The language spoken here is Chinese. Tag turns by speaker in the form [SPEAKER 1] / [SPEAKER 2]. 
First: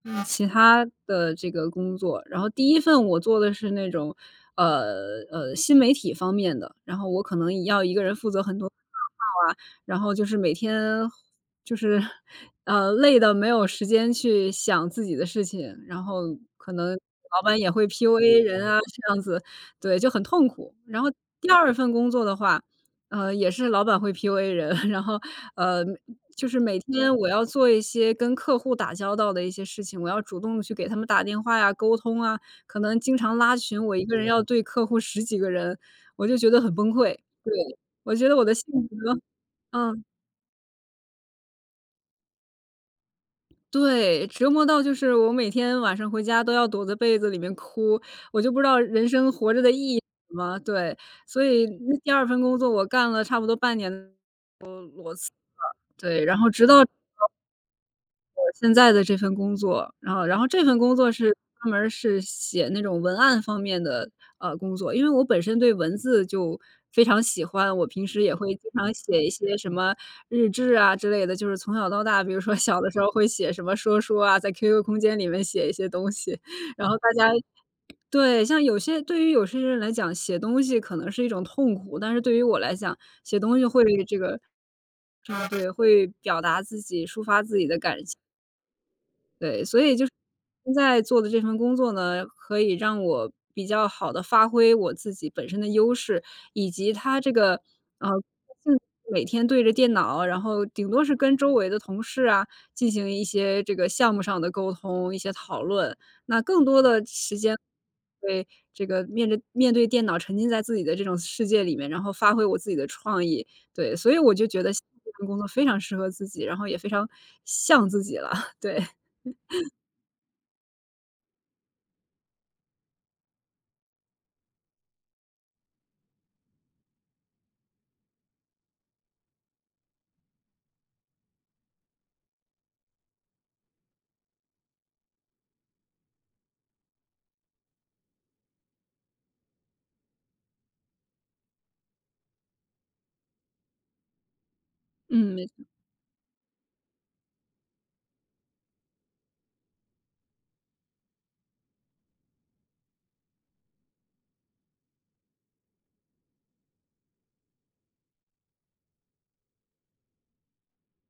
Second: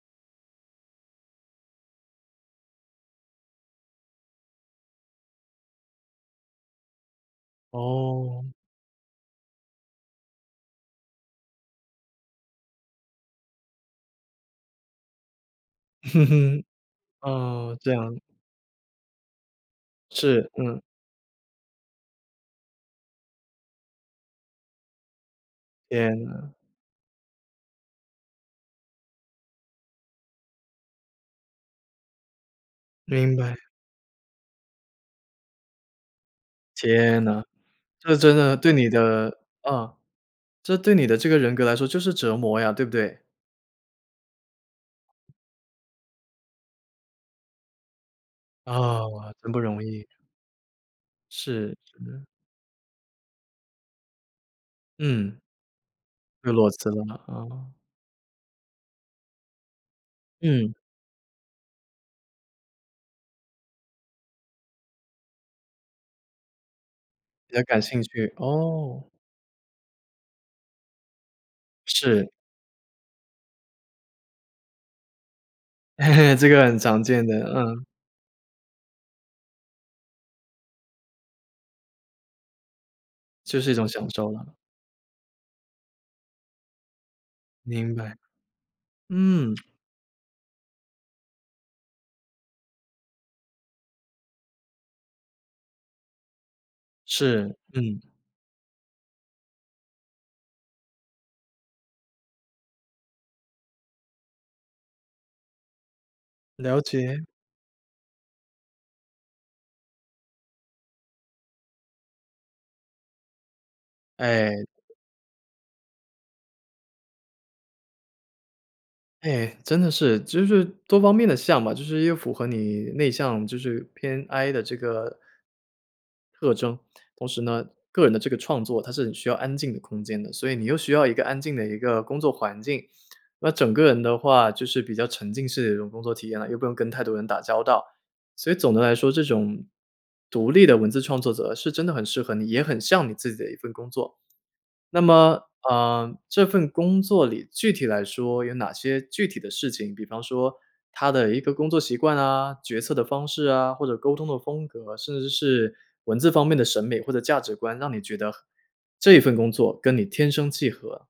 [SPEAKER 1] 嗯，其他的这个工作。然后第1份我做的是那种，呃，呃，新媒体方面的。然后我可能也要一个人负责
[SPEAKER 2] 哦。
[SPEAKER 1] 很多啊 然后就是每天就是，啊，累到没有时间去，想自己的事情。然后，可能老板也
[SPEAKER 2] 哦，
[SPEAKER 1] 会
[SPEAKER 2] 这样。
[SPEAKER 1] PUA 人啊，这样子。对，就很痛
[SPEAKER 2] 是，
[SPEAKER 1] 苦。
[SPEAKER 2] 嗯。
[SPEAKER 1] 然后第2份工作的话，呃，也是老板会 PUA 人，然后，呃，
[SPEAKER 2] 天
[SPEAKER 1] 就
[SPEAKER 2] 呐。
[SPEAKER 1] 是每天我要做一些，跟客户打交道的一些事情。我要主动去给他们打电话呀、沟通啊。可能经
[SPEAKER 2] 明
[SPEAKER 1] 常
[SPEAKER 2] 白。
[SPEAKER 1] 拉群，我一个人要对客户10几个人。我就觉得很崩溃。
[SPEAKER 2] 天呐！
[SPEAKER 1] 对，我
[SPEAKER 2] 这
[SPEAKER 1] 觉
[SPEAKER 2] 真
[SPEAKER 1] 得我的
[SPEAKER 2] 的
[SPEAKER 1] 性
[SPEAKER 2] 对你
[SPEAKER 1] 格
[SPEAKER 2] 的啊，
[SPEAKER 1] 嗯。
[SPEAKER 2] 这对你的这个人格来说，就是折磨呀，对不对？
[SPEAKER 1] 对，折磨到就是我每天晚上回家都要躲在被子里面哭。我就不知道人生，
[SPEAKER 2] 啊，真
[SPEAKER 1] 活
[SPEAKER 2] 不
[SPEAKER 1] 着的
[SPEAKER 2] 容
[SPEAKER 1] 意义是
[SPEAKER 2] 易。
[SPEAKER 1] 什么？对，所以
[SPEAKER 2] 是，
[SPEAKER 1] 那第
[SPEAKER 2] 是。
[SPEAKER 1] 2份工作我干了差不多半年多裸
[SPEAKER 2] 嗯。
[SPEAKER 1] 辞了。对，然后
[SPEAKER 2] 就
[SPEAKER 1] 直
[SPEAKER 2] 裸
[SPEAKER 1] 到
[SPEAKER 2] 辞了，啊。
[SPEAKER 1] 我现在的这份工作。然后然后这
[SPEAKER 2] 嗯。
[SPEAKER 1] 份工作是专门儿是写那种文案方面的，呃，工作。因为我本身对文字就非常喜
[SPEAKER 2] 比较
[SPEAKER 1] 欢。
[SPEAKER 2] 感
[SPEAKER 1] 我
[SPEAKER 2] 兴
[SPEAKER 1] 平时
[SPEAKER 2] 趣，
[SPEAKER 1] 也会经常
[SPEAKER 2] 哦。
[SPEAKER 1] 写一些什么日志啊，之类的。就是从小到大，
[SPEAKER 2] 是。
[SPEAKER 1] 比如说小的时候会写什么说书啊，在 QQ 空间里面写一些东 西。
[SPEAKER 2] 这个很
[SPEAKER 1] 然后
[SPEAKER 2] 常
[SPEAKER 1] 大
[SPEAKER 2] 见
[SPEAKER 1] 家
[SPEAKER 2] 的，嗯。
[SPEAKER 1] 对，像有些对于有些人来讲，写东西可能是一种痛苦，但是对于我来讲，写东
[SPEAKER 2] 就
[SPEAKER 1] 西
[SPEAKER 2] 是一
[SPEAKER 1] 会
[SPEAKER 2] 种享
[SPEAKER 1] 这
[SPEAKER 2] 受
[SPEAKER 1] 个
[SPEAKER 2] 了。
[SPEAKER 1] 啊，对，会表达自己，抒发自己的
[SPEAKER 2] 明
[SPEAKER 1] 感
[SPEAKER 2] 白。
[SPEAKER 1] 情。
[SPEAKER 2] 嗯。
[SPEAKER 1] 对，所以就是，现在做的这份工作呢，可以让我，比较好地发挥我自己本身的优势，以及它这
[SPEAKER 2] 是，
[SPEAKER 1] 个，
[SPEAKER 2] 嗯。
[SPEAKER 1] 呃，每天对着电脑，然后顶多是跟周围的同事啊，进行一些这个项目上的沟通、一些讨论。那更
[SPEAKER 2] 了
[SPEAKER 1] 多的
[SPEAKER 2] 解。
[SPEAKER 1] 时间对，这个面着面对电脑沉浸在自己的这种世界里面，然后发挥我自己的创意，对。所以我就觉
[SPEAKER 2] 哎。
[SPEAKER 1] 得现在这份工作非常适合自己，然后也非常像自己了，对。
[SPEAKER 2] 哎，真的是。其实就是多方面的像吧，就是一个符合你内向，就是偏 I 的这个特征。同时呢，个人的这个创作，它是很需要安静的空间的。所以你又需要一个安静的一个工作环境。那整个人的话，就是比较沉浸式的一种工作体验了，又不用跟太多人打交道。所以总的来说，这种，独立的文字创作者，是真的很适合你，也很像你自己的一份工作。那
[SPEAKER 1] 嗯，
[SPEAKER 2] 么，
[SPEAKER 1] 没错。
[SPEAKER 2] 呃，这份工作里，具体来说，有哪些具体的事情，比方说，它的一个工作习惯啊，决策的方式啊，或者沟通的风格，甚至是，文字方面的审美或者价值观，让你觉得，这一份工作跟你天生契合？